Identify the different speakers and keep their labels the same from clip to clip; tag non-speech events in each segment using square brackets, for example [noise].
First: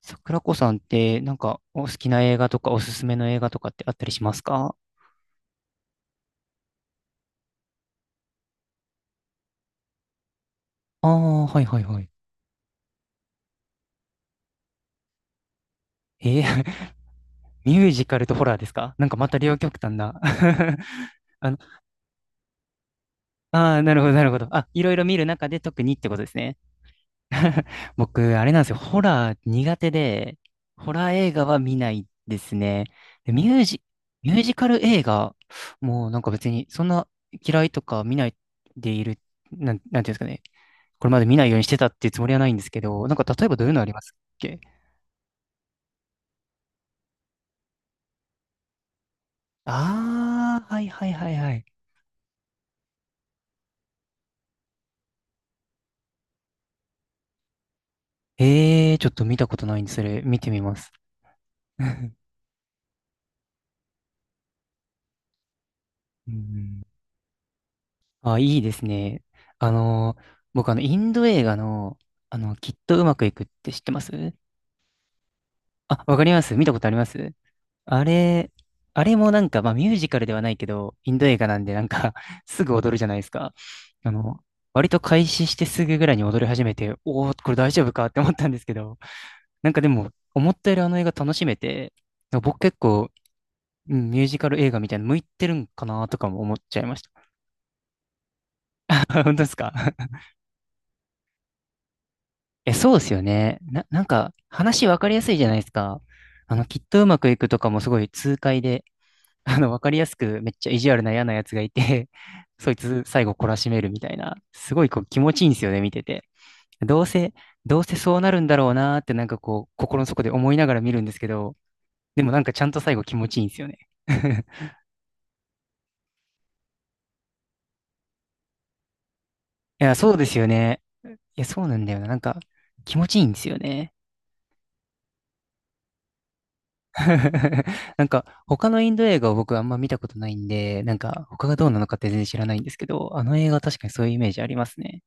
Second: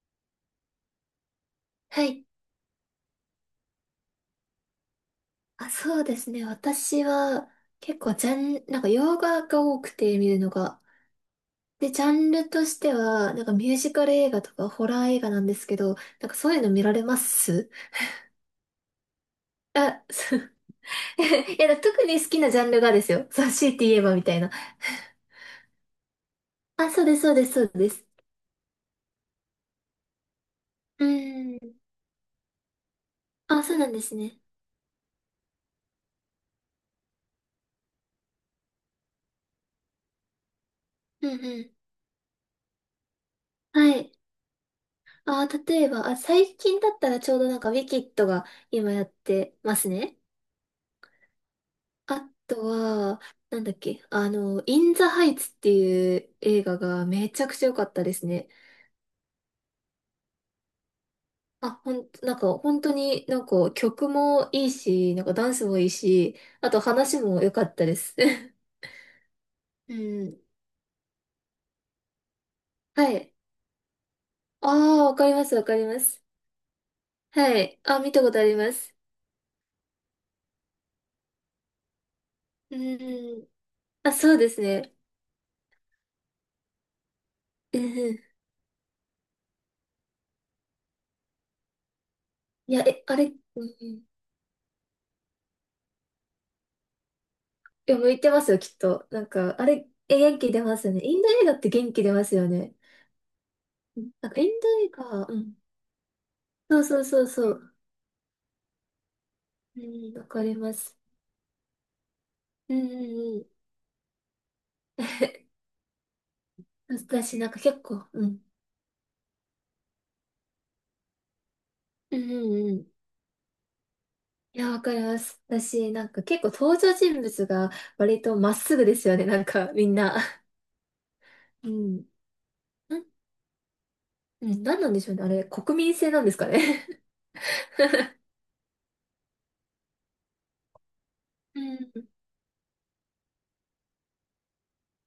Speaker 1: 桜子さんって、お好
Speaker 2: は
Speaker 1: きな
Speaker 2: い。
Speaker 1: 映画とか、おすすめの映画とかってあったりしますか？
Speaker 2: そうですね。私は結構ジャン、洋画が多くて見るのが。
Speaker 1: ああー、はいはい
Speaker 2: で、
Speaker 1: は
Speaker 2: ジャ
Speaker 1: い。
Speaker 2: ンルとしては、ミュージカル映画とかホラー映画なんですけど、なんか
Speaker 1: えー。
Speaker 2: そういうの見られま
Speaker 1: [laughs]
Speaker 2: す？
Speaker 1: ミュージカルとホラーですか？なんかまた両
Speaker 2: [laughs]
Speaker 1: 極端
Speaker 2: あ、
Speaker 1: な。
Speaker 2: そう。[laughs]
Speaker 1: [laughs] あ
Speaker 2: い
Speaker 1: の、
Speaker 2: や、だから特に好きなジャンルがですよ。そう、強
Speaker 1: あ
Speaker 2: い
Speaker 1: あ、
Speaker 2: て
Speaker 1: な
Speaker 2: 言
Speaker 1: る
Speaker 2: え
Speaker 1: ほど、
Speaker 2: ばみ
Speaker 1: なる
Speaker 2: た
Speaker 1: ほ
Speaker 2: い
Speaker 1: ど。
Speaker 2: な。[laughs]
Speaker 1: あ、いろいろ見る中で特にってことですね。
Speaker 2: あ、そうです、そうです、そ
Speaker 1: [laughs]
Speaker 2: うです。
Speaker 1: 僕、あれなんですよ。ホラー苦手で、ホ
Speaker 2: う
Speaker 1: ラー映画は見
Speaker 2: ん。
Speaker 1: ないですね。で
Speaker 2: あ、そうなんです
Speaker 1: ミュ
Speaker 2: ね。
Speaker 1: ージカル映画、もうなんか別に、そんな嫌いとか見ないでいる、なんていうんですかね。これまで
Speaker 2: うん
Speaker 1: 見ないよう
Speaker 2: う
Speaker 1: にし
Speaker 2: ん。
Speaker 1: てたっていうつもりはないんですけど、なんか例えばどういうのあ
Speaker 2: は
Speaker 1: りま
Speaker 2: い。
Speaker 1: すっけ？
Speaker 2: 例えば、最近だったらちょうどなんかウィキッドが今やってますね。
Speaker 1: ああー、はいはいはいはい。
Speaker 2: あとは、なんだっけ、あの、イン・ザ・ハイツっていう映画がめちゃくちゃ良かったですね。
Speaker 1: ええー、ちょっと見たことないんで、それ見てみます。[laughs] うん。
Speaker 2: なんか本当になんか曲もいいし、なんかダンスもいい
Speaker 1: う
Speaker 2: し、あと
Speaker 1: ん。
Speaker 2: 話も良かったです。
Speaker 1: あ、
Speaker 2: [laughs]
Speaker 1: いいですね。あ
Speaker 2: う
Speaker 1: の、
Speaker 2: ん。
Speaker 1: 僕インド映画の、きっとう
Speaker 2: は
Speaker 1: まくい
Speaker 2: い。
Speaker 1: くって知ってます
Speaker 2: ああ、わかります、わかりま
Speaker 1: あ、わ
Speaker 2: す。
Speaker 1: かります、見たことあります。
Speaker 2: はい。あ、
Speaker 1: あ
Speaker 2: 見たことあ
Speaker 1: れ、
Speaker 2: ります。
Speaker 1: あれもなんか、まあミュージカルではないけど、インド映画なんでなんか、 [laughs] すぐ
Speaker 2: う
Speaker 1: 踊るじゃないです
Speaker 2: ん。
Speaker 1: か。あ
Speaker 2: あ、そう
Speaker 1: の、
Speaker 2: です
Speaker 1: 割
Speaker 2: ね。
Speaker 1: と開始してすぐぐらいに踊り始めて、おお、これ大
Speaker 2: う
Speaker 1: 丈夫
Speaker 2: ん
Speaker 1: かっ
Speaker 2: う
Speaker 1: て思っ
Speaker 2: ん。
Speaker 1: たんですけど、なんかでも、思ったよりあの映画楽しめて、僕
Speaker 2: い
Speaker 1: 結
Speaker 2: や、え、
Speaker 1: 構、
Speaker 2: あれ、うんうん。
Speaker 1: う
Speaker 2: い
Speaker 1: ん、ミュージカル映画みたいなの向いてるんかなとかも思っちゃいました。
Speaker 2: や、向いてますよ、きっと。
Speaker 1: [laughs]
Speaker 2: な
Speaker 1: 本
Speaker 2: ん
Speaker 1: 当です
Speaker 2: か、あ
Speaker 1: か？
Speaker 2: れ、え、
Speaker 1: [laughs]
Speaker 2: 元気出ますよね。インド映画って元気出ますよ
Speaker 1: え、
Speaker 2: ね。
Speaker 1: そうですよね。なん
Speaker 2: なん
Speaker 1: か、
Speaker 2: か、エンド
Speaker 1: 話
Speaker 2: 映
Speaker 1: わかりや
Speaker 2: 画、
Speaker 1: すい
Speaker 2: う
Speaker 1: じゃな
Speaker 2: ん。
Speaker 1: いですか。き
Speaker 2: そ
Speaker 1: っ
Speaker 2: う
Speaker 1: と
Speaker 2: そう
Speaker 1: うま
Speaker 2: そう
Speaker 1: くいく
Speaker 2: そ
Speaker 1: とか
Speaker 2: う。
Speaker 1: もすごい痛快で、[laughs] わ
Speaker 2: う
Speaker 1: かりや
Speaker 2: ん、
Speaker 1: す
Speaker 2: わ
Speaker 1: く
Speaker 2: か
Speaker 1: めっ
Speaker 2: り
Speaker 1: ちゃ
Speaker 2: ま
Speaker 1: 意地
Speaker 2: す。
Speaker 1: 悪な嫌なやつがいて、[laughs] そ
Speaker 2: う
Speaker 1: い
Speaker 2: んう
Speaker 1: つ最後
Speaker 2: んう
Speaker 1: 懲
Speaker 2: ん。
Speaker 1: らしめるみたいな、すごいこう気持ちいいんです
Speaker 2: [laughs]
Speaker 1: よね、見てて。どうせ、
Speaker 2: 私、なんか結
Speaker 1: どうせ
Speaker 2: 構、
Speaker 1: そう
Speaker 2: う
Speaker 1: なる
Speaker 2: ん。
Speaker 1: んだろうなーってなんかこう、心の底で思いながら見るんですけど、
Speaker 2: う
Speaker 1: で
Speaker 2: ん
Speaker 1: も
Speaker 2: う
Speaker 1: なんかちゃ
Speaker 2: ん
Speaker 1: ん
Speaker 2: う
Speaker 1: と
Speaker 2: ん。
Speaker 1: 最後気持ちいいんですよね。[laughs]
Speaker 2: いや、わかります。私、なんか結構登場人物が割とまっすぐですよね、なんか、
Speaker 1: い
Speaker 2: み
Speaker 1: や、
Speaker 2: ん
Speaker 1: そう
Speaker 2: な。
Speaker 1: ですよね。いや、そう
Speaker 2: う
Speaker 1: なんだよ
Speaker 2: ん。
Speaker 1: な。なんか、気
Speaker 2: うん、
Speaker 1: 持ちいいんですよね。
Speaker 2: うん、なんなんでしょうね、あれ、国民性なんですかね。
Speaker 1: [laughs] なんか、他のインド映画を僕あんま見たことないんで、なんか、他
Speaker 2: [laughs]
Speaker 1: が
Speaker 2: う
Speaker 1: どうなのかっ
Speaker 2: ん。
Speaker 1: て全然知らないんですけど、あの映画確かにそういうイメージありますね。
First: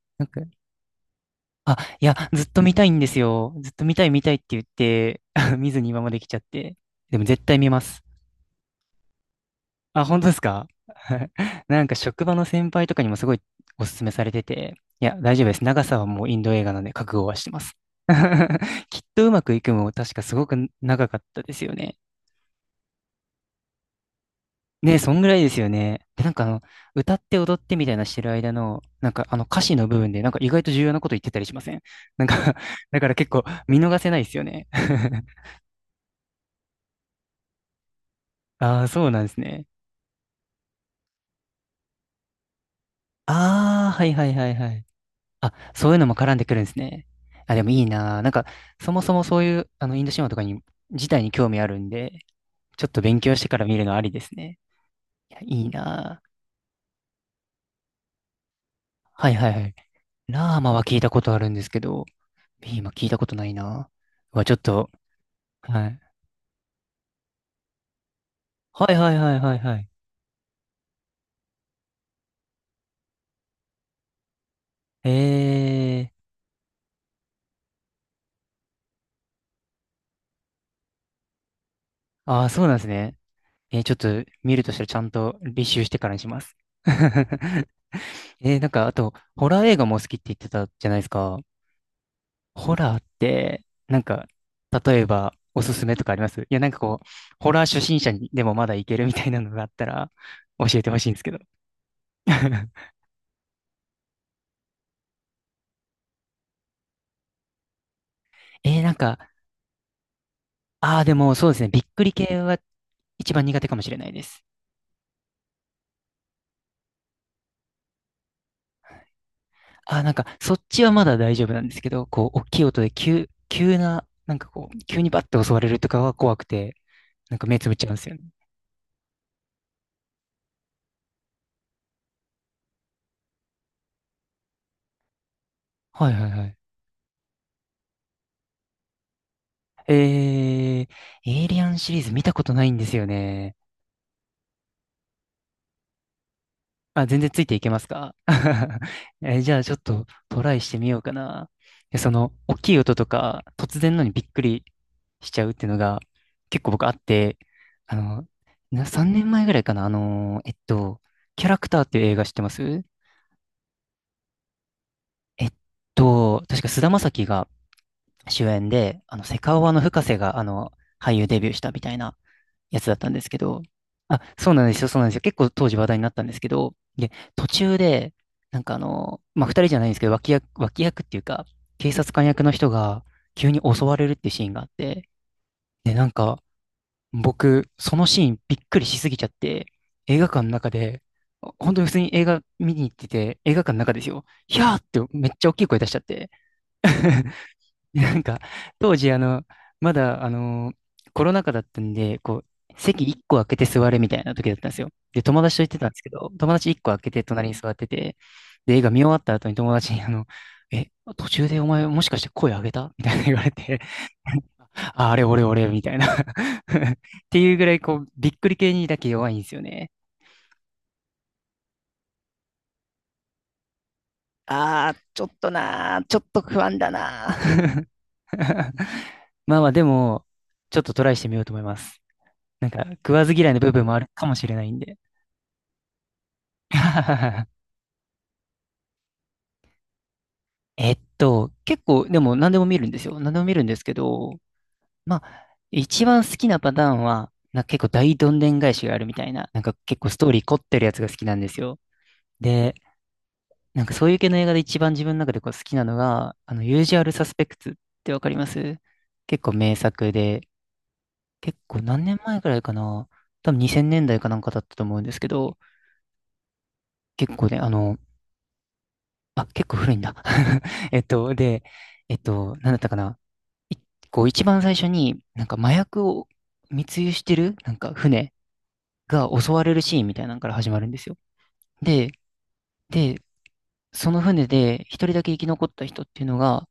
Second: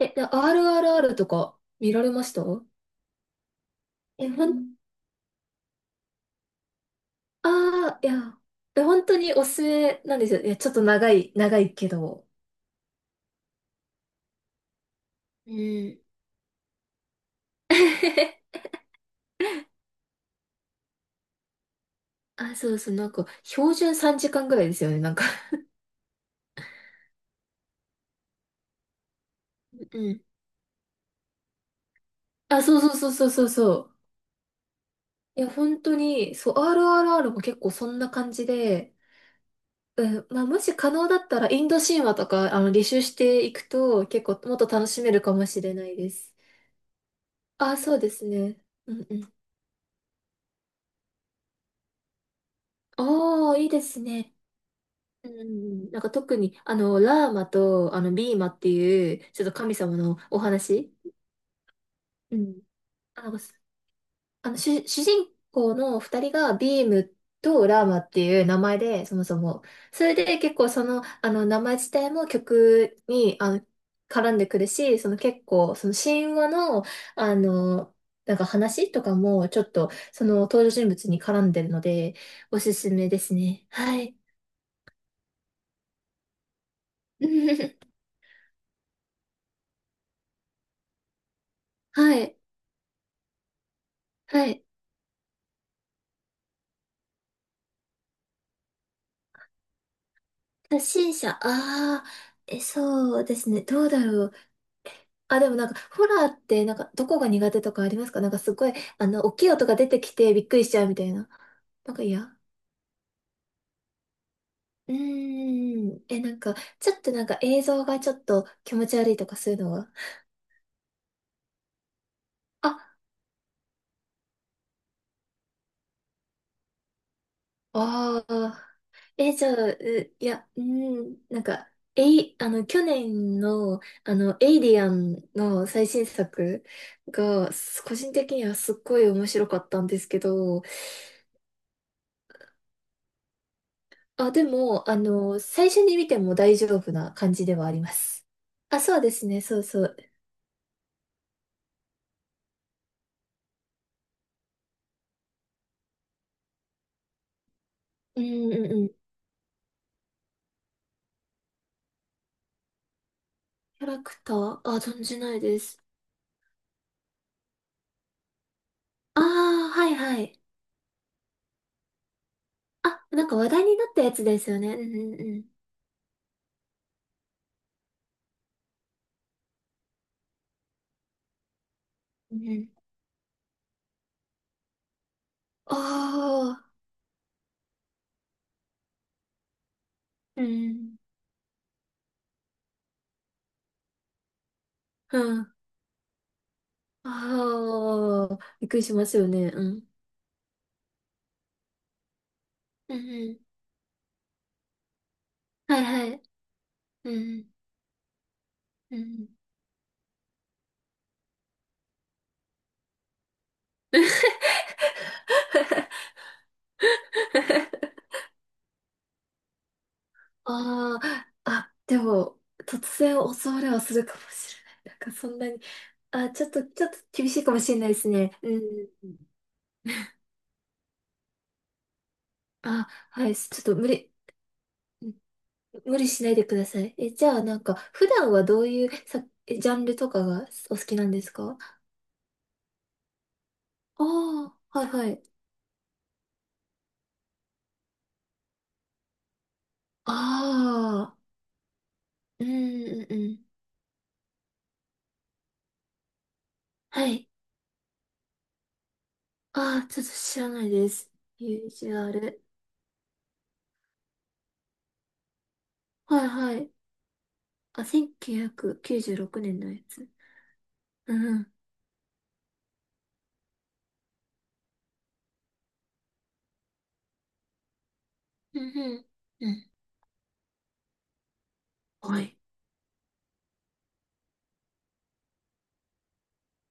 Speaker 2: え、で
Speaker 1: なんか、
Speaker 2: RRR とか
Speaker 1: あ、
Speaker 2: 見ら
Speaker 1: い
Speaker 2: れ
Speaker 1: や、
Speaker 2: まし
Speaker 1: ず
Speaker 2: た？
Speaker 1: っと見たいんですよ。ずっと見たい見
Speaker 2: え、
Speaker 1: たいって
Speaker 2: ほ
Speaker 1: 言っ
Speaker 2: ん、
Speaker 1: て、[laughs] 見ずに今まで来ちゃって。でも絶対見ま
Speaker 2: ああ、
Speaker 1: す。
Speaker 2: いや、え、本当におすすめ
Speaker 1: あ、
Speaker 2: な
Speaker 1: 本
Speaker 2: んで
Speaker 1: 当で
Speaker 2: す
Speaker 1: す
Speaker 2: よ。
Speaker 1: か？
Speaker 2: ちょっと
Speaker 1: [laughs]
Speaker 2: 長い
Speaker 1: なん
Speaker 2: け
Speaker 1: か職
Speaker 2: ど。
Speaker 1: 場の先輩とかにもすごいおすすめされてて、いや、大丈夫
Speaker 2: う
Speaker 1: です。長さ
Speaker 2: ん。
Speaker 1: はもうインド映画なんで覚悟はしてます。
Speaker 2: [laughs]
Speaker 1: [laughs] きっとうまくいくも確かすごく長かったですよね。
Speaker 2: なんか、標準3時間ぐらいですよ
Speaker 1: ねえ、
Speaker 2: ね、な
Speaker 1: そ
Speaker 2: ん
Speaker 1: ん
Speaker 2: か。
Speaker 1: ぐらいですよね。で、なんか歌って踊ってみたいなしてる間の、なんかあの歌詞の部
Speaker 2: う
Speaker 1: 分
Speaker 2: ん。
Speaker 1: でなんか意外と重要なこと言ってたりしません？ [laughs] なん
Speaker 2: [laughs]
Speaker 1: か、
Speaker 2: あ、
Speaker 1: [laughs]
Speaker 2: そうそう
Speaker 1: だか
Speaker 2: そう
Speaker 1: ら
Speaker 2: そ
Speaker 1: 結
Speaker 2: うそ
Speaker 1: 構
Speaker 2: うそ
Speaker 1: 見
Speaker 2: う。
Speaker 1: 逃せないですよね。
Speaker 2: いや、本当に、そう、RRR も結構そんな感じ
Speaker 1: [laughs] ああ、
Speaker 2: で、
Speaker 1: そうなんですね。
Speaker 2: うん、まあ、もし可能だったら、インド神話とか、履修していく
Speaker 1: ああ、は
Speaker 2: と、
Speaker 1: い
Speaker 2: 結
Speaker 1: はい
Speaker 2: 構、
Speaker 1: はい
Speaker 2: もっと
Speaker 1: はい。
Speaker 2: 楽しめるかも
Speaker 1: あ、
Speaker 2: しれな
Speaker 1: そうい
Speaker 2: い
Speaker 1: うの
Speaker 2: で
Speaker 1: も絡
Speaker 2: す。
Speaker 1: んでくるんですね。あ、でも
Speaker 2: あ、
Speaker 1: いい
Speaker 2: そうで
Speaker 1: なぁ。
Speaker 2: す
Speaker 1: なんか、
Speaker 2: ね。
Speaker 1: そ
Speaker 2: う
Speaker 1: も
Speaker 2: ん
Speaker 1: そ
Speaker 2: う
Speaker 1: も
Speaker 2: ん。
Speaker 1: そういう、インド神話とかに、自体に興味あるんで、ちょっと勉強して
Speaker 2: ああ、
Speaker 1: から
Speaker 2: いい
Speaker 1: 見
Speaker 2: で
Speaker 1: るのあ
Speaker 2: す
Speaker 1: りです
Speaker 2: ね。
Speaker 1: ね。
Speaker 2: う
Speaker 1: い
Speaker 2: ん
Speaker 1: や、
Speaker 2: う
Speaker 1: い
Speaker 2: ん。
Speaker 1: い
Speaker 2: うん、なんか
Speaker 1: なぁ。
Speaker 2: 特に、ラーマと、ビーマってい
Speaker 1: は
Speaker 2: う、
Speaker 1: い
Speaker 2: ちょ
Speaker 1: は
Speaker 2: っ
Speaker 1: い
Speaker 2: と
Speaker 1: はい。
Speaker 2: 神様のお
Speaker 1: ラーマは
Speaker 2: 話。
Speaker 1: 聞いたことあるんですけど、
Speaker 2: うん。
Speaker 1: ビーマ聞いた
Speaker 2: あ、
Speaker 1: こ
Speaker 2: なん
Speaker 1: と
Speaker 2: か
Speaker 1: ないなぁ。うわ、ちょっと、
Speaker 2: 主人公
Speaker 1: はい。
Speaker 2: の二人がビームとラーマっていう名前
Speaker 1: はい
Speaker 2: で、
Speaker 1: は
Speaker 2: そ
Speaker 1: い
Speaker 2: も
Speaker 1: は
Speaker 2: そ
Speaker 1: いはい
Speaker 2: も。
Speaker 1: はい。
Speaker 2: それで結構その、名前自体も曲に、絡んでくるし、その結構、その
Speaker 1: え
Speaker 2: 神話の、あの、なんか話とかも、ちょっと、その登場人物に絡んでるので、
Speaker 1: ー、ああ、
Speaker 2: お
Speaker 1: そう
Speaker 2: す
Speaker 1: なんです
Speaker 2: すめ
Speaker 1: ね。
Speaker 2: ですね。
Speaker 1: えー、ちょっ
Speaker 2: は
Speaker 1: と
Speaker 2: い。
Speaker 1: 見るとしたらちゃんと履修してからにします。[laughs]
Speaker 2: [laughs]
Speaker 1: えー、なんか、あと、ホラー映画も好きって言ってたじゃないですか。
Speaker 2: はい。
Speaker 1: ホラーって、なんか、
Speaker 2: はい。
Speaker 1: 例えば、おすすめとかありますいや、なんかこう、ホラー初心者にでもまだいけるみたいなのがあったら、教
Speaker 2: 初
Speaker 1: えてほしいん
Speaker 2: 心
Speaker 1: ですけ
Speaker 2: 者、
Speaker 1: ど。
Speaker 2: ああ、
Speaker 1: [laughs]
Speaker 2: そうですね。どうだろう。あ、でもなんか、ホラーって、なんか、どこが苦手とかありますか？なんか、すごい、
Speaker 1: えー、なんか、
Speaker 2: 大きい音が出てきてびっくりしちゃうみ
Speaker 1: あ
Speaker 2: た
Speaker 1: あ、
Speaker 2: い
Speaker 1: で
Speaker 2: な。
Speaker 1: もそうですね、びっ
Speaker 2: なんか
Speaker 1: くり
Speaker 2: 嫌。
Speaker 1: 系は一番苦手かもしれないです。
Speaker 2: うーん。え、なんか、ちょっとなんか映像がちょっと気持ち悪いとかそういうのは？
Speaker 1: ああ、なんか、そっちはまだ大丈夫なんですけど、こう、大きい
Speaker 2: あ、
Speaker 1: 音で急な、なんかこう、急にバッて襲われるとかは怖くて、なんか目つぶっちゃうんですよね。
Speaker 2: ああ。え、じゃあ、ういや、うーん、なんか、えい、あの、去年の、エイリアンの最新
Speaker 1: はいはいはい。
Speaker 2: 作が、個人的にはすっごい面白かったん
Speaker 1: えー、
Speaker 2: ですけど、
Speaker 1: エイリアンシリーズ見たことないんですよね。
Speaker 2: あ、でも、最初に見ても大丈夫
Speaker 1: あ、
Speaker 2: な
Speaker 1: 全然
Speaker 2: 感
Speaker 1: つい
Speaker 2: じ
Speaker 1: て
Speaker 2: で
Speaker 1: い
Speaker 2: は
Speaker 1: け
Speaker 2: あ
Speaker 1: ま
Speaker 2: り
Speaker 1: す
Speaker 2: ま
Speaker 1: か？
Speaker 2: す。あ、
Speaker 1: [laughs]
Speaker 2: そうですね、
Speaker 1: え、じゃ
Speaker 2: そう
Speaker 1: あちょっ
Speaker 2: そう。
Speaker 1: とトライしてみようかな。え、その、大きい音とか、突然のにびっくりしちゃうっていうのが、結構僕あって、あ
Speaker 2: う
Speaker 1: の、
Speaker 2: んうんうん。
Speaker 1: 3年前ぐらいかな、キャラクターっていう映画知ってます
Speaker 2: キャラクター？あ、存じない
Speaker 1: えっ
Speaker 2: です。
Speaker 1: 確か菅田将暉が主演で、
Speaker 2: あ
Speaker 1: セカオ
Speaker 2: あ、
Speaker 1: ワの
Speaker 2: はい
Speaker 1: 深瀬
Speaker 2: は
Speaker 1: が、
Speaker 2: い。
Speaker 1: 俳優デビューしたみたいなやつだっ
Speaker 2: あ、
Speaker 1: たんで
Speaker 2: なん
Speaker 1: す
Speaker 2: か
Speaker 1: け
Speaker 2: 話
Speaker 1: ど、
Speaker 2: 題になったや
Speaker 1: あ、
Speaker 2: つで
Speaker 1: そ
Speaker 2: す
Speaker 1: う
Speaker 2: よ
Speaker 1: なん
Speaker 2: ね。
Speaker 1: で
Speaker 2: う
Speaker 1: すよ、そうなんで
Speaker 2: ん
Speaker 1: す
Speaker 2: う
Speaker 1: よ。
Speaker 2: んう
Speaker 1: 結
Speaker 2: ん。
Speaker 1: 構当時話題になったんですけど、で、途中で、なんかまあ、二人じゃないんですけど、脇役っていうか、警察官
Speaker 2: う
Speaker 1: 役の
Speaker 2: ん。
Speaker 1: 人が急に襲われるってシーンがあって、
Speaker 2: あ
Speaker 1: で、なんか、
Speaker 2: あ、
Speaker 1: 僕、そのシーンびっくりしすぎちゃって、映画館
Speaker 2: う
Speaker 1: の中
Speaker 2: ん。
Speaker 1: で、本当に普通に映画見に行ってて、映画館の中ですよ、ひゃーって
Speaker 2: う
Speaker 1: めっちゃ大
Speaker 2: ん。
Speaker 1: きい声出しちゃって、[laughs] なん
Speaker 2: あ
Speaker 1: か、
Speaker 2: あ、びっくりし
Speaker 1: 当
Speaker 2: ま
Speaker 1: 時、
Speaker 2: すよね。うん。
Speaker 1: まだ、コロナ禍だったんで、こう、
Speaker 2: うん
Speaker 1: 席1
Speaker 2: う
Speaker 1: 個
Speaker 2: ん。
Speaker 1: 空けて座れみたいな時だったんですよ。で、友達と行って
Speaker 2: はい
Speaker 1: たんですけ
Speaker 2: はい。
Speaker 1: ど、友達1個空け
Speaker 2: う
Speaker 1: て隣
Speaker 2: ん
Speaker 1: に座ってて、で、映画
Speaker 2: う
Speaker 1: 見終わっ
Speaker 2: ん。
Speaker 1: た後に友達に、え、途中でお前もしかして声上げたみたいな、 [laughs] 言われて、
Speaker 2: [laughs]
Speaker 1: [laughs] あ、あれ俺俺みたいな。 [laughs] っていうぐらい、こう、びっくり系にだけ弱いんですよね。
Speaker 2: ああ、あ、でも、突然襲われはするかもしれな
Speaker 1: あ
Speaker 2: い。なんかそんなに、あ、ちょっと、ちょっと厳
Speaker 1: あ、
Speaker 2: しいかもしれないですね。う
Speaker 1: [laughs]
Speaker 2: ん。
Speaker 1: まあまあ、でも、ちょっとトライしてみようと思います。なんか、
Speaker 2: あ、
Speaker 1: 食わ
Speaker 2: は
Speaker 1: ず
Speaker 2: い。
Speaker 1: 嫌い
Speaker 2: ち
Speaker 1: の
Speaker 2: ょっ
Speaker 1: 部
Speaker 2: と
Speaker 1: 分
Speaker 2: 無
Speaker 1: もある
Speaker 2: 理、
Speaker 1: かもしれないんで。
Speaker 2: うん無理しないでください。え、じゃあ、
Speaker 1: [laughs]
Speaker 2: なんか、普段はどういうジャンルとかがお好きなんですか？
Speaker 1: 結構、でも何でも見るんですよ。何でも見るんですけど、
Speaker 2: ああー、はいは
Speaker 1: ま
Speaker 2: い。
Speaker 1: あ、一番好きなパターンは、なんか結構大どんでん返しがあるみたいな、なんか結構ストーリー凝ってるやつが
Speaker 2: あ
Speaker 1: 好
Speaker 2: あ、
Speaker 1: きなんですよ。
Speaker 2: うん
Speaker 1: で、
Speaker 2: うんうん。
Speaker 1: なんかそういう系の映画で一番自分の中でこう好きなのが、ユージュア
Speaker 2: は
Speaker 1: ルサ
Speaker 2: い。
Speaker 1: スペクツってわかります？結構名
Speaker 2: ああ、ちょっ
Speaker 1: 作
Speaker 2: と知
Speaker 1: で、
Speaker 2: らないです。
Speaker 1: 結
Speaker 2: ユー
Speaker 1: 構
Speaker 2: ジ
Speaker 1: 何
Speaker 2: ュア
Speaker 1: 年前
Speaker 2: ル。
Speaker 1: くらいかな、多分2000年代かなんかだったと思うんですけど、
Speaker 2: はいはい。
Speaker 1: 結構ね、
Speaker 2: あ、1996
Speaker 1: あ、
Speaker 2: 年
Speaker 1: 結
Speaker 2: の
Speaker 1: 構
Speaker 2: や
Speaker 1: 古いん
Speaker 2: つ。
Speaker 1: だ。[laughs] えっ
Speaker 2: うん
Speaker 1: と、
Speaker 2: うん。
Speaker 1: で、えっと、なんだったかな、いこう一番最初になんか麻薬を密輸してるなんか船
Speaker 2: うんうん。
Speaker 1: が
Speaker 2: う
Speaker 1: 襲わ
Speaker 2: ん。
Speaker 1: れるシーンみたいなのから始まるんですよ。で、
Speaker 2: はい。
Speaker 1: で、その船で一人だけ生き残った人っていうのが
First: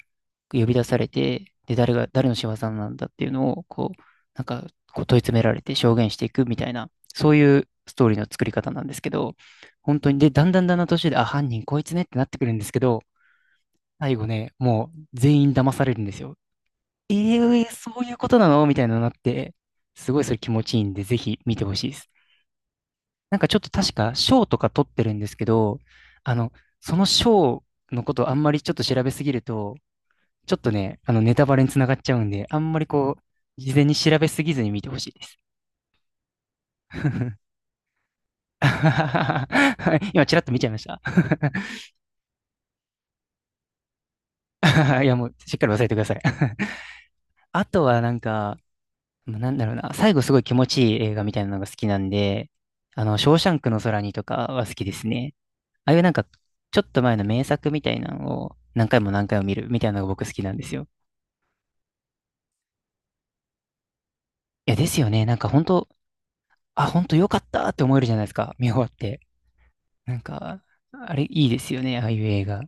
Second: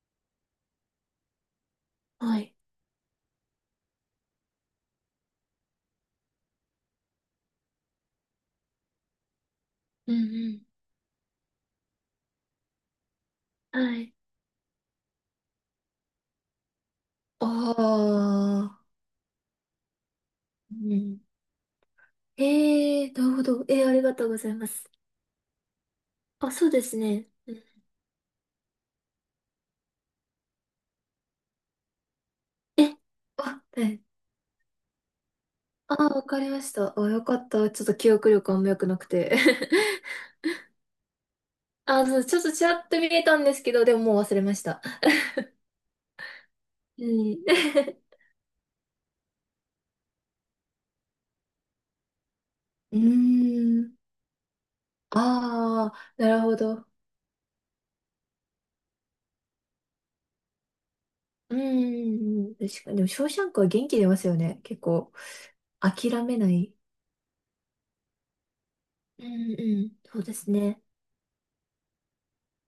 Speaker 1: 呼び出されて、で、誰が、誰の
Speaker 2: は
Speaker 1: 仕業
Speaker 2: い。
Speaker 1: なんだっていうのを、こう、なんか、こう問い詰められて証言していくみたいな、そういうストーリーの作り方なんですけど、本当
Speaker 2: う
Speaker 1: に、で、だんだ
Speaker 2: ん
Speaker 1: んだんだん途中で、あ、犯人こいつねってなってくるんですけど、
Speaker 2: うん。はい。
Speaker 1: 最後ね、もう全員騙されるんですよ。え
Speaker 2: あ
Speaker 1: え、そういうことなのみ
Speaker 2: あ。
Speaker 1: たいなのになって、すごいそれ気持ち
Speaker 2: う
Speaker 1: いいんで、ぜ
Speaker 2: ん。
Speaker 1: ひ見てほしいです。
Speaker 2: ええー、なる
Speaker 1: なん
Speaker 2: ほ
Speaker 1: かちょっ
Speaker 2: ど。
Speaker 1: と
Speaker 2: えー、あ
Speaker 1: 確
Speaker 2: り
Speaker 1: か
Speaker 2: がとうご
Speaker 1: 賞
Speaker 2: ざい
Speaker 1: と
Speaker 2: ま
Speaker 1: か取
Speaker 2: す。
Speaker 1: ってるんですけど、あの、
Speaker 2: あ、そうで
Speaker 1: そ
Speaker 2: す
Speaker 1: の
Speaker 2: ね。う
Speaker 1: 賞
Speaker 2: ん。
Speaker 1: のことあんまりちょっと調べすぎると、ちょっとね、ネタバレにつながっちゃうんで、あんまり
Speaker 2: え、
Speaker 1: こう、
Speaker 2: あ、
Speaker 1: 事前
Speaker 2: は
Speaker 1: に
Speaker 2: い。
Speaker 1: 調べすぎずに見てほしいです。
Speaker 2: あー、わかりました。あ、よかった。ちょっと記憶力あんま良くなくて。[laughs]
Speaker 1: [laughs] 今、ちらっと見ちゃいました。
Speaker 2: あ、そう、ちょっとちらっと見えたんですけど、でももう忘れました。
Speaker 1: [laughs] いや、もう、しっかり忘れてください。[laughs]
Speaker 2: うん。
Speaker 1: あとはなんか、まあなんだろうな、最後すごい気持ちいい映画みたいなのが好きなんで、
Speaker 2: [laughs] う
Speaker 1: ショーシャンクの
Speaker 2: ーん。
Speaker 1: 空にとかは好きですね。
Speaker 2: あ
Speaker 1: ああいうなん
Speaker 2: あ、
Speaker 1: か、
Speaker 2: なるほ
Speaker 1: ちょ
Speaker 2: ど。
Speaker 1: っと前の名作みたいなのを何回も何回も見るみたいなのが僕好きなんですよ。
Speaker 2: うーん。確かに。でも、ショーシャンクは元気出ますよね。
Speaker 1: いや、
Speaker 2: 結
Speaker 1: ですよ
Speaker 2: 構、
Speaker 1: ね。なんか本当、
Speaker 2: 諦めない。
Speaker 1: あ、本当よかったって思えるじゃないですか。見終わって。
Speaker 2: うんうん。
Speaker 1: な
Speaker 2: そ
Speaker 1: ん
Speaker 2: うです
Speaker 1: か、
Speaker 2: ね。
Speaker 1: あれいいですよね。ああいう映画。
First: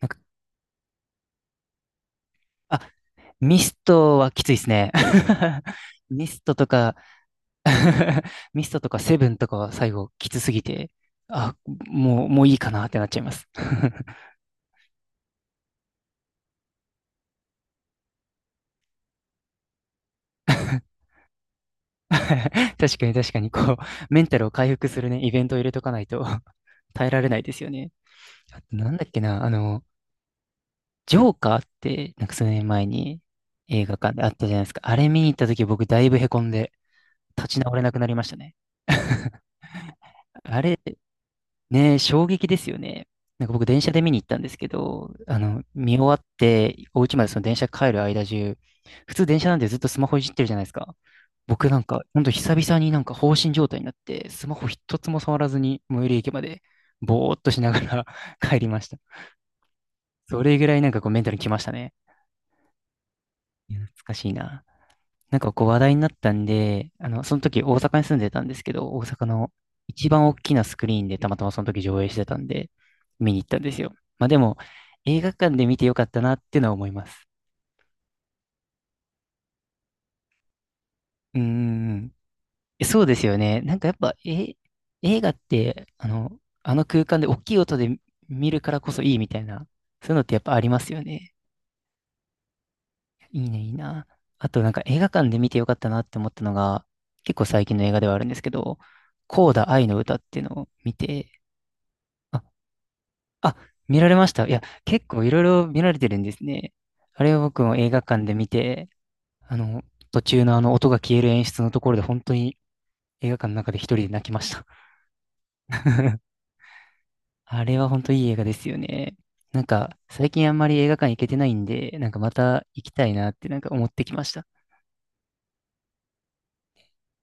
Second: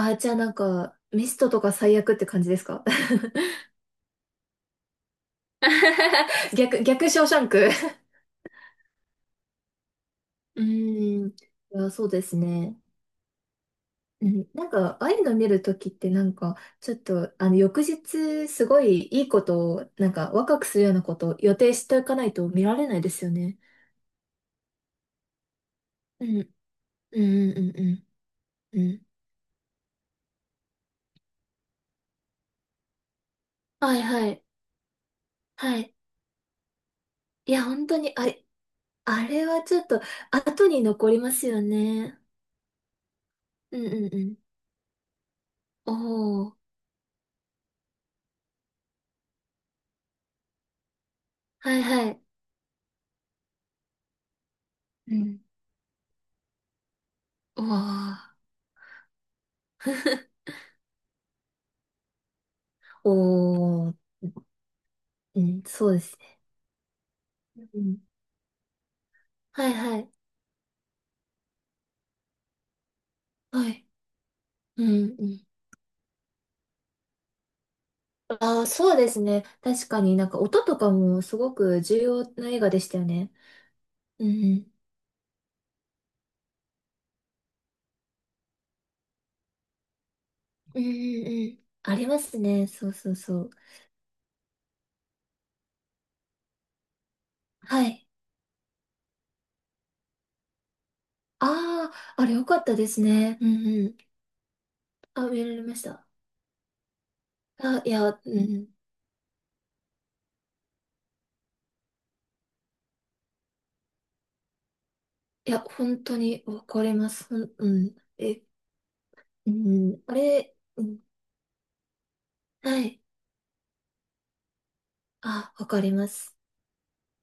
Speaker 1: なん
Speaker 2: あ、
Speaker 1: か、
Speaker 2: じゃあなんか、ミストとか最悪って感じです
Speaker 1: あ、
Speaker 2: か？ [laughs]
Speaker 1: ミストはきついですね。[laughs] ミス
Speaker 2: [laughs]
Speaker 1: トと
Speaker 2: 逆、
Speaker 1: か
Speaker 2: 逆ショーシャン
Speaker 1: [laughs]
Speaker 2: ク。
Speaker 1: ミストとかセブンとかは最後きつす
Speaker 2: う
Speaker 1: ぎて、
Speaker 2: ーん。い
Speaker 1: あ、
Speaker 2: や、そうです
Speaker 1: もういいか
Speaker 2: ね。
Speaker 1: なってなっちゃいます。[laughs]
Speaker 2: うん、なんか、ああいうの見るときって、なんか、ちょっと、翌日、すごいいいことを、なんか、ワクワクするようなことを予定しておかないと見ら
Speaker 1: [laughs]
Speaker 2: れな
Speaker 1: 確
Speaker 2: い
Speaker 1: か
Speaker 2: で
Speaker 1: に
Speaker 2: すよ
Speaker 1: 確かに、
Speaker 2: ね。
Speaker 1: こう、メンタルを回復するね、イベントを入れとかないと
Speaker 2: うん。
Speaker 1: [laughs] 耐え
Speaker 2: う
Speaker 1: られない
Speaker 2: ん
Speaker 1: で
Speaker 2: う
Speaker 1: す
Speaker 2: ん
Speaker 1: よ
Speaker 2: う
Speaker 1: ね。
Speaker 2: ん
Speaker 1: あと
Speaker 2: う
Speaker 1: なん
Speaker 2: ん。
Speaker 1: だっけな、ジョーカーって、なんか数年前に映
Speaker 2: は
Speaker 1: 画
Speaker 2: い
Speaker 1: 館で
Speaker 2: は
Speaker 1: あっ
Speaker 2: い。
Speaker 1: たじゃないですか。あれ見に行った時
Speaker 2: は
Speaker 1: 僕
Speaker 2: い。
Speaker 1: だいぶへこんで
Speaker 2: い
Speaker 1: 立ち
Speaker 2: や、
Speaker 1: 直れ
Speaker 2: 本
Speaker 1: なく
Speaker 2: 当
Speaker 1: な
Speaker 2: に、
Speaker 1: りましたね。
Speaker 2: あれはちょっと、
Speaker 1: あ
Speaker 2: 後
Speaker 1: れ、
Speaker 2: に残りますよ
Speaker 1: ねえ、
Speaker 2: ね。
Speaker 1: 衝撃ですよね。なんか僕
Speaker 2: う
Speaker 1: 電
Speaker 2: ん
Speaker 1: 車
Speaker 2: う
Speaker 1: で見
Speaker 2: んう
Speaker 1: に行っ
Speaker 2: ん。
Speaker 1: たんですけど、
Speaker 2: お
Speaker 1: 見終わっ
Speaker 2: お。
Speaker 1: て、お家までその電車帰る間中、普通電車なんでずっとスマホいじってるじゃないですか。僕
Speaker 2: は
Speaker 1: な
Speaker 2: い
Speaker 1: んか、
Speaker 2: は
Speaker 1: ほ
Speaker 2: い。
Speaker 1: んと久々になんか放心状態になって、スマホ一つ
Speaker 2: う
Speaker 1: も触
Speaker 2: ん。
Speaker 1: らずに最寄り駅まで、ぼーっと
Speaker 2: お
Speaker 1: しながら
Speaker 2: お。
Speaker 1: [laughs] 帰りました。そ
Speaker 2: [laughs]
Speaker 1: れぐらいなんかこうメンタルきましたね。
Speaker 2: お
Speaker 1: いや
Speaker 2: ー、
Speaker 1: 懐かしいな。なん
Speaker 2: う
Speaker 1: か
Speaker 2: ん、
Speaker 1: こう話
Speaker 2: そう
Speaker 1: 題
Speaker 2: で
Speaker 1: になっ
Speaker 2: す。
Speaker 1: たんで、その
Speaker 2: う
Speaker 1: 時大
Speaker 2: ん。
Speaker 1: 阪に住んでたんですけど、大阪の
Speaker 2: はいは
Speaker 1: 一
Speaker 2: い。
Speaker 1: 番大きなスクリーンでたまたまその時上映してたんで、見に行ったん
Speaker 2: は
Speaker 1: です
Speaker 2: い。
Speaker 1: よ。まあでも、
Speaker 2: うん
Speaker 1: 映
Speaker 2: う
Speaker 1: 画
Speaker 2: ん。
Speaker 1: 館で見てよかったなっていうのは思います。
Speaker 2: ああ、そうですね。確かになんか音とかもす
Speaker 1: うー
Speaker 2: ごく重
Speaker 1: ん。
Speaker 2: 要な映画でした
Speaker 1: そ
Speaker 2: よ
Speaker 1: うです
Speaker 2: ね。
Speaker 1: よね。なんかやっぱ、
Speaker 2: うんう
Speaker 1: え、
Speaker 2: ん。
Speaker 1: 映画って、あの空間で大きい音で見るからこそいいみたいな、そういうのってやっぱありま
Speaker 2: うんうん
Speaker 1: す
Speaker 2: う
Speaker 1: よね。
Speaker 2: んうん。ありますね。そうそうそ
Speaker 1: いい
Speaker 2: う。
Speaker 1: ね、いいな。あとなんか映画館で見てよかったなって思ったのが、結構最近
Speaker 2: は
Speaker 1: の映画
Speaker 2: い。
Speaker 1: ではあるんですけど、コーダ愛の歌っていうのを見て、
Speaker 2: ああ、あれ
Speaker 1: あ、
Speaker 2: 良かったですね。う
Speaker 1: あ、
Speaker 2: んうん。
Speaker 1: 見られましたいや、結構
Speaker 2: あ、
Speaker 1: いろい
Speaker 2: 見られ
Speaker 1: ろ
Speaker 2: ま
Speaker 1: 見
Speaker 2: し
Speaker 1: られ
Speaker 2: た。
Speaker 1: てるんですね。あれを僕も映画
Speaker 2: う
Speaker 1: 館で
Speaker 2: ん
Speaker 1: 見
Speaker 2: うん。
Speaker 1: て、あの、途中のあの音が消える演出のところで本当に映画館の中で一人で泣きました。
Speaker 2: いや、本当にわかります。
Speaker 1: あ
Speaker 2: う
Speaker 1: れは
Speaker 2: ん。
Speaker 1: 本当いい映
Speaker 2: え、
Speaker 1: 画ですよね。
Speaker 2: う
Speaker 1: なんか
Speaker 2: ん。あ
Speaker 1: 最近あ
Speaker 2: れ、
Speaker 1: んまり
Speaker 2: う
Speaker 1: 映画
Speaker 2: ん。
Speaker 1: 館行けてないんで、なんかまた
Speaker 2: は
Speaker 1: 行き
Speaker 2: い。
Speaker 1: たいなってなんか思ってきました。
Speaker 2: あ、わかります。